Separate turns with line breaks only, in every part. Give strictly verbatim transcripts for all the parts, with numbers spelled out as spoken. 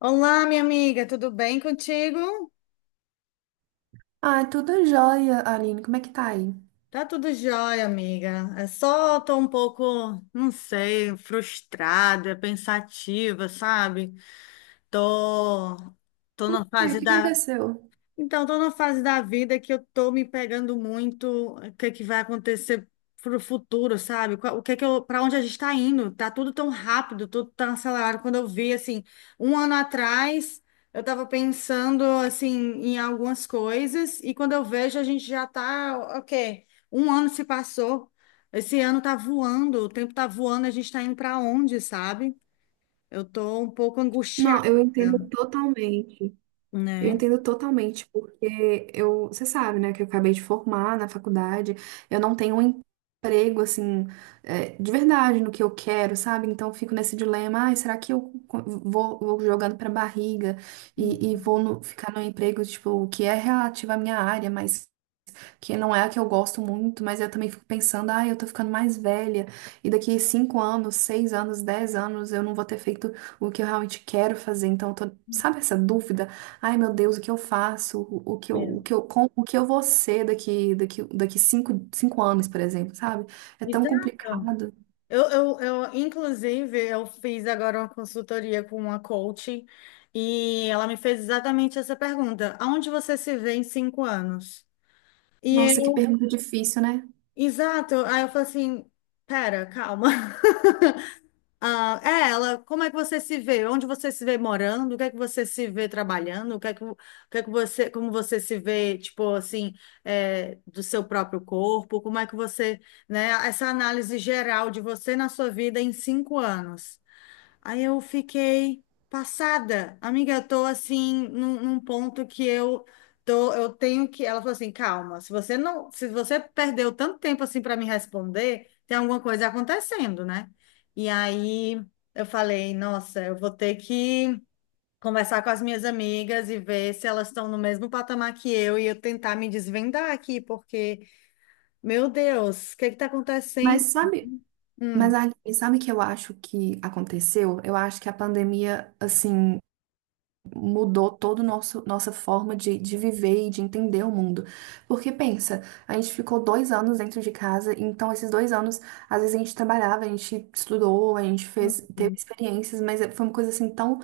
Olá, minha amiga, tudo bem contigo?
Ah, tudo jóia, Aline. Como é que tá aí?
Tá tudo jóia, amiga. É só tô um pouco, não sei, frustrada, pensativa, sabe? Tô, tô na
E aí, o
fase
que
da
aconteceu?
Então, estou numa fase da vida que eu estou me pegando muito, eh, o que é que vai acontecer para o futuro, sabe? Qual- O que é que eu, para onde a gente está indo? Tá tudo tão rápido, tudo tão acelerado. Quando eu vi, assim, um ano atrás, eu estava pensando, assim, em algumas coisas e quando eu vejo, a gente já está, ok, um ano se passou, esse ano tá voando, o tempo tá voando, a gente está indo para onde, sabe? Eu estou um pouco angustiada,
Não, eu entendo totalmente. Eu
né?
entendo totalmente, porque eu, você sabe, né, que eu acabei de formar na faculdade, eu não tenho um emprego, assim, é, de verdade no que eu quero, sabe? Então eu fico nesse dilema, ai, será que eu co- vou, vou jogando pra barriga e, e vou no- ficar no emprego, tipo, que é relativo à minha área, mas que não é a que eu gosto muito, mas eu também fico pensando, ah, eu tô ficando mais velha, e daqui cinco anos, seis anos, dez anos, eu não vou ter feito o que eu realmente quero fazer. Então, eu tô, sabe essa dúvida? Ai, meu Deus, o que eu faço? O, o que eu,
Mesmo.
o que eu, com, o que eu vou ser daqui, daqui, daqui cinco, cinco anos, por exemplo, sabe? É tão
Exato.
complicado.
Eu, eu, eu, inclusive, eu fiz agora uma consultoria com uma coach e ela me fez exatamente essa pergunta: aonde você se vê em cinco anos? E
Nossa, que
eu,
pergunta difícil, né?
exato, aí eu falei assim: pera, calma. Ah, é, ela, como é que você se vê? Onde você se vê morando? O que é que você se vê trabalhando? O que é que, o que é que você, como você se vê, tipo assim, é, do seu próprio corpo? Como é que você, né, essa análise geral de você na sua vida em cinco anos? Aí eu fiquei passada. Amiga, eu tô assim num, num ponto que eu tô, eu tenho que. Ela falou assim: calma, se você não, se você perdeu tanto tempo assim para me responder, tem alguma coisa acontecendo, né? E aí eu falei, nossa, eu vou ter que conversar com as minhas amigas e ver se elas estão no mesmo patamar que eu e eu tentar me desvendar aqui, porque, meu Deus, o que que tá
Mas
acontecendo?
sabe,
Hum,
mas Aline, sabe o que eu acho que aconteceu? Eu acho que a pandemia, assim, mudou toda nossa forma de, de viver e de entender o mundo. Porque pensa, a gente ficou dois anos dentro de casa, então esses dois anos, às vezes a gente trabalhava, a gente estudou, a gente fez, teve
Uhum,
experiências, mas é- foi uma coisa assim tão.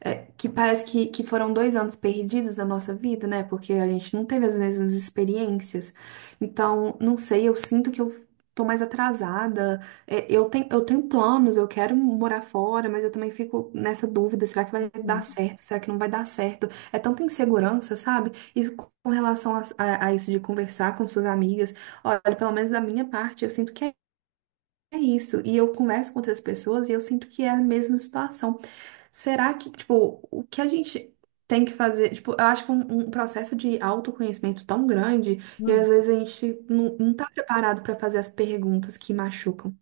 é, Que parece que, que foram dois anos perdidos da nossa vida, né? Porque a gente não teve as mesmas experiências. Então, não sei, eu sinto que eu tô mais atrasada. É, Eu tenho, eu tenho planos, eu quero morar fora, mas eu também fico nessa dúvida, será que vai dar certo? Será que não vai dar certo? É tanta insegurança, sabe? E com relação a, a- a isso de conversar com suas amigas, olha, pelo menos da minha parte, eu sinto que é é isso. E eu converso com outras pessoas e eu sinto que é a mesma situação. Será que, tipo, o que a gente tem que fazer? Tipo, eu acho que um, um processo de autoconhecimento tão grande, e
Uhum.
às vezes a gente não, não tá preparado para fazer as perguntas que machucam.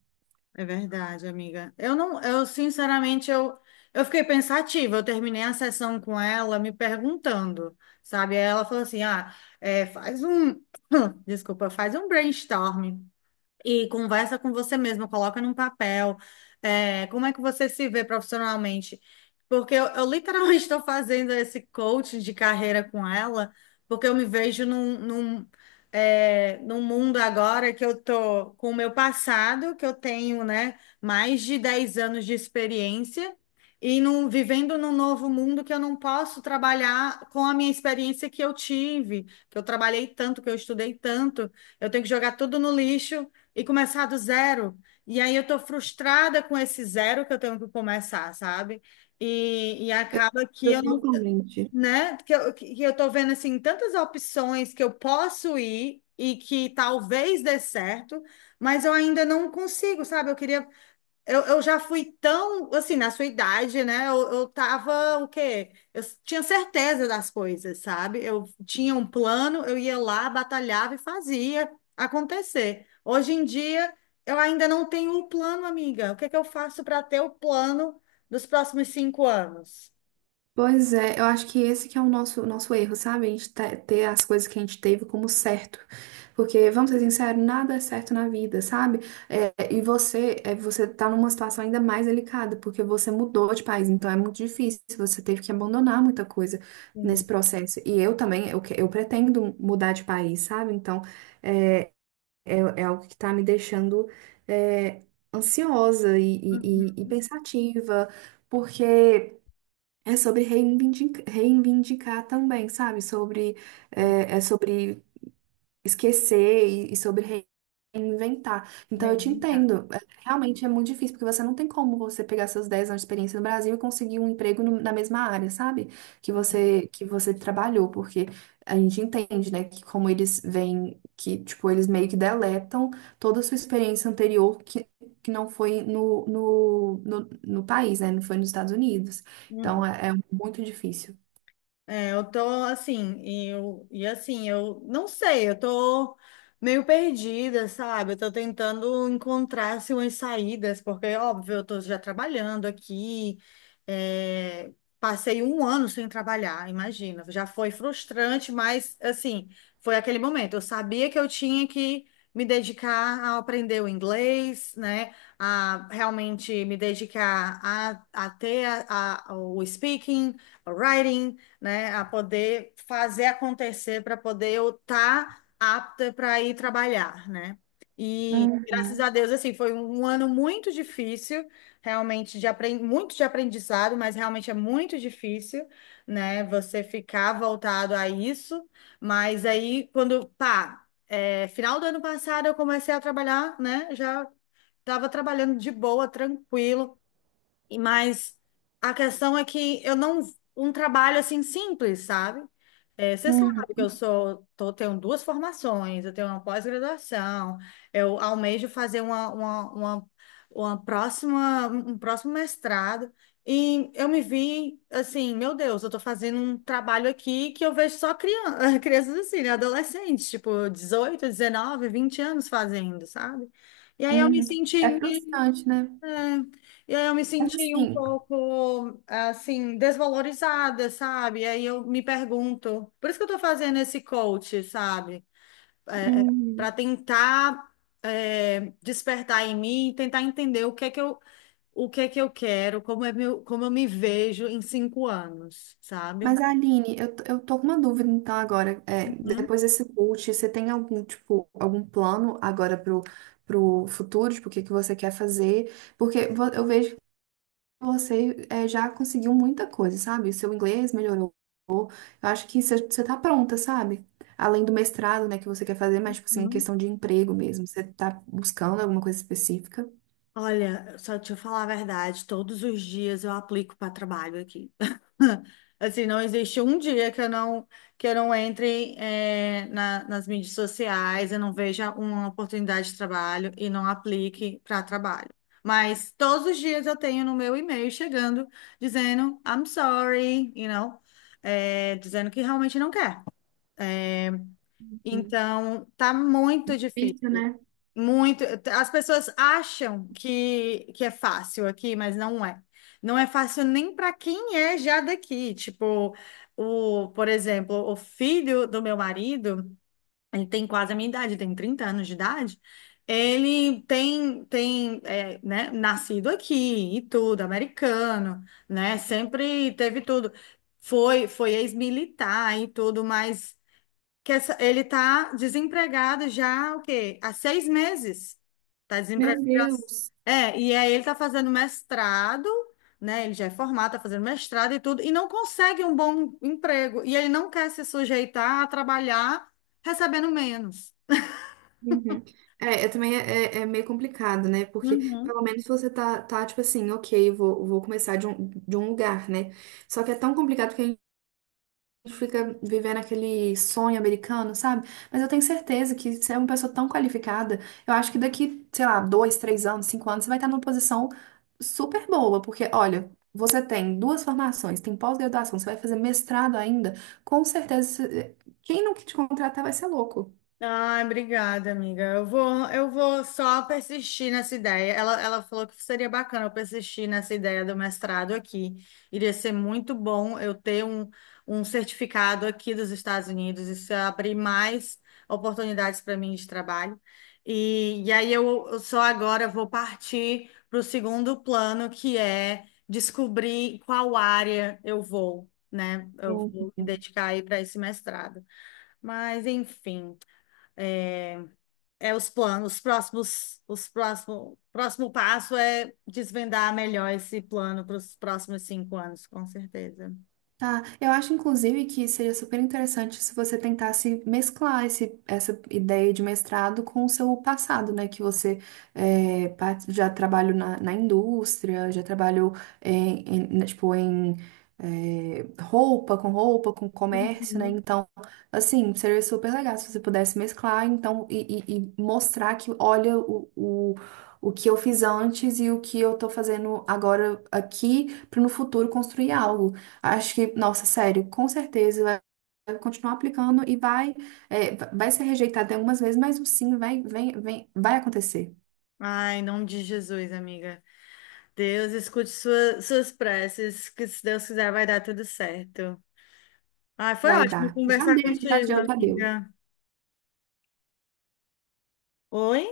É verdade, amiga. Eu não, eu sinceramente eu, eu fiquei pensativa. Eu terminei a sessão com ela me perguntando, sabe? Aí ela falou assim: "Ah, é, faz um, desculpa, faz um brainstorm e conversa com você mesmo, coloca num papel, é, como é que você se vê profissionalmente. Porque eu, eu literalmente estou fazendo esse coaching de carreira com ela, porque eu me vejo num, num, é, num mundo agora que eu tô com o meu passado, que eu tenho, né, mais de dez anos de experiência. E num, vivendo num novo mundo que eu não posso trabalhar com a minha experiência que eu tive, que eu trabalhei tanto, que eu estudei tanto, eu tenho que jogar tudo no lixo e começar do zero. E aí eu tô frustrada com esse zero que eu tenho que começar, sabe? E, e acaba que eu não,
Totalmente.
né? Que eu, que eu tô vendo assim tantas opções que eu posso ir e que talvez dê certo, mas eu ainda não consigo, sabe? Eu queria eu, eu já fui tão, assim, na sua idade, né? Eu, eu tava, o quê? Eu s- tinha certeza das coisas, sabe? Eu tinha um plano, eu ia lá, batalhava e fazia acontecer. Hoje em dia, eu ainda não tenho um plano, amiga. O que é que eu faço para ter o plano dos próximos cinco anos?
Pois é, eu acho que esse que é o nosso, nosso erro, sabe? A gente te- ter as coisas que a gente teve como certo. Porque, vamos ser sinceros, nada é certo na vida, sabe? É, e você, é, você tá numa situação ainda mais delicada, porque você mudou de país, então é muito difícil, você teve que abandonar muita coisa nesse
Sim.
processo. E eu também, eu, que- eu pretendo mudar de país, sabe? Então, é, é algo que tá me deixando, é, ansiosa e,
Uhum.
e e- e pensativa, porque. É sobre reivindicar, reivindicar também, sabe? Sobre, é, é sobre esquecer e, e sobre reinventar. Então eu te
Reinventar.
entendo. É, Realmente é muito difícil, porque você não tem como você pegar seus dez anos de experiência no Brasil e conseguir um emprego no- na mesma área, sabe? Que você que você trabalhou, porque a gente entende, né, que como eles vêm, que tipo, eles meio que deletam toda a sua experiência anterior que que não foi no, no, no, no país, né? Não foi nos Estados Unidos.
Uhum.
Então é, é muito difícil.
É, eu tô assim, e eu, e assim, eu não sei, eu tô meio perdida, sabe? Eu tô tentando encontrar assim, umas saídas, porque, óbvio, eu tô já trabalhando aqui, é, passei um ano sem trabalhar, imagina, já foi frustrante, mas assim, foi aquele momento. Eu sabia que eu tinha que me dedicar a aprender o inglês, né? A realmente me dedicar a, a ter a, a- o speaking, o Writing, né, a poder fazer acontecer para poder eu estar apta para ir trabalhar, né? E graças
Uhum,
a Deus, assim, foi um ano muito difícil, realmente de apren- muito de aprendizado, mas realmente é muito difícil, né? Você ficar voltado a isso, mas aí quando, pá, é, final do ano passado eu comecei a trabalhar, né? Já estava trabalhando de boa, tranquilo e- Mas a questão é que eu não. Um trabalho assim simples, sabe? É, você sabe que
uhum,
eu sou, tô, tenho duas formações, eu tenho uma pós-graduação, eu almejo fazer uma, uma, uma, uma próxima, um próximo mestrado, e eu me vi assim, meu Deus, eu tô fazendo um trabalho aqui que eu vejo só criança, crianças assim, né? Adolescentes, tipo dezoito dezenove vinte anos fazendo, sabe? E aí eu me
uhum.
senti
É
meio
frustrante, né?
é, e aí eu me
Mas
senti um
assim,
pouco, assim, desvalorizada, sabe? Aí eu me pergunto, por isso que eu tô fazendo esse coach, sabe? É, para
Uhum.
tentar, é, despertar em mim, tentar entender o que é que eu, o que é que eu quero, como é meu, como eu me vejo em cinco anos,
mas
sabe?
Aline, eu, t- eu tô com uma dúvida então agora. É,
Uhum.
depois desse coach, você tem algum tipo, algum plano agora pro, pro futuro, tipo, o que que você quer fazer? Porque vo- eu vejo que você é, já conseguiu muita coisa, sabe? Seu inglês melhorou. Eu acho que você você tá pronta, sabe? Além do mestrado, né, que você quer fazer, mas tipo assim,
Uhum.
questão de emprego mesmo. Você tá buscando alguma coisa específica?
Olha, só te falar a verdade, todos os dias eu aplico para trabalho aqui. Assim, não existe um dia que eu não, que eu não, entre, eh, na- nas mídias sociais, eu não veja uma oportunidade de trabalho e não aplique para trabalho. Mas todos os dias eu tenho no meu e-mail chegando dizendo I'm sorry, you know, eh, dizendo que realmente não quer.
Hum.
Então, tá muito difícil.
Difícil, né?
Muito. As pessoas acham que, que é fácil aqui, mas não é. Não é fácil nem para quem é já daqui. Tipo, o, por exemplo, o filho do meu marido, ele tem quase a minha idade, tem trinta anos de idade. Ele tem, tem, é, né, nascido aqui e tudo, americano, né? Sempre teve tudo. Foi, foi ex-militar e tudo, mas que essa- ele tá desempregado já, o quê? Há seis meses. Tá desempregado
Meu
já.
Deus!
É, e aí ele tá fazendo mestrado, né? Ele já é formado, tá fazendo mestrado e tudo, e não consegue um bom emprego. E ele não quer se sujeitar a trabalhar recebendo menos.
Uhum. É, é também é, é é meio complicado, né? Porque
Uhum.
pelo menos você tá, tá tipo assim, ok, vou, vou começar de um, de um lugar, né? Só que é tão complicado que a gente fica vivendo aquele sonho americano, sabe? Mas eu tenho certeza que você é uma pessoa tão qualificada, eu acho que daqui, sei lá, dois, três anos, cinco anos, você vai estar numa posição super boa, porque olha. Você tem duas formações, tem pós-graduação, você vai fazer mestrado ainda, com certeza, você- quem não te contratar vai ser louco.
Ai, obrigada, amiga. Eu vou, eu vou só persistir nessa ideia. Ela, ela falou que seria bacana eu persistir nessa ideia do mestrado aqui. Iria ser muito bom eu ter um, um certificado aqui dos Estados Unidos. Isso ia abrir mais oportunidades para mim de trabalho. E, e aí eu, eu só agora vou partir para o segundo plano, que é descobrir qual área eu vou, né? Eu vou me dedicar aí para esse mestrado. Mas, enfim. é, é os planos, os próximos, os próximo, próximo passo é desvendar melhor esse plano para os próximos cinco anos, com certeza.
Tá, eu acho inclusive que seria super interessante se você tentasse mesclar esse, essa ideia de mestrado com o seu passado, né? Que você é, pa- já trabalhou na, na indústria, já trabalhou em, em- né, tipo, em é, roupa, com roupa, com comércio, né?
Uhum.
Então, assim, seria super legal se você pudesse mesclar, então, e, e- e mostrar que, olha, o, o, o que eu fiz antes e o que eu tô fazendo agora aqui, para no futuro construir algo. Acho que, nossa, sério, com certeza vai vai continuar aplicando e vai, é, vai ser rejeitado algumas vezes, mas o sim vai, vem, vem, vai acontecer,
Ai, em nome de Jesus, amiga. Deus, escute sua- suas preces, que se Deus quiser vai dar tudo certo. Ai, foi
vai
ótimo
dar. Já
conversar
deu, já
contigo,
deu, já deu.
amiga. Oi?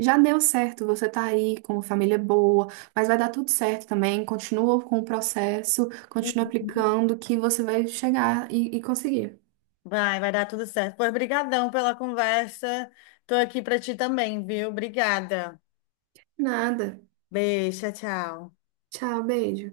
Já deu certo, você tá aí com uma família boa, mas vai dar tudo certo também. Continua com o processo, continua aplicando, que você vai chegar e e conseguir.
Vai, vai dar tudo certo. Pois, brigadão pela conversa. Tô aqui para ti também, viu? Obrigada.
Nada.
Beijo, tchau, tchau.
Tchau, beijo.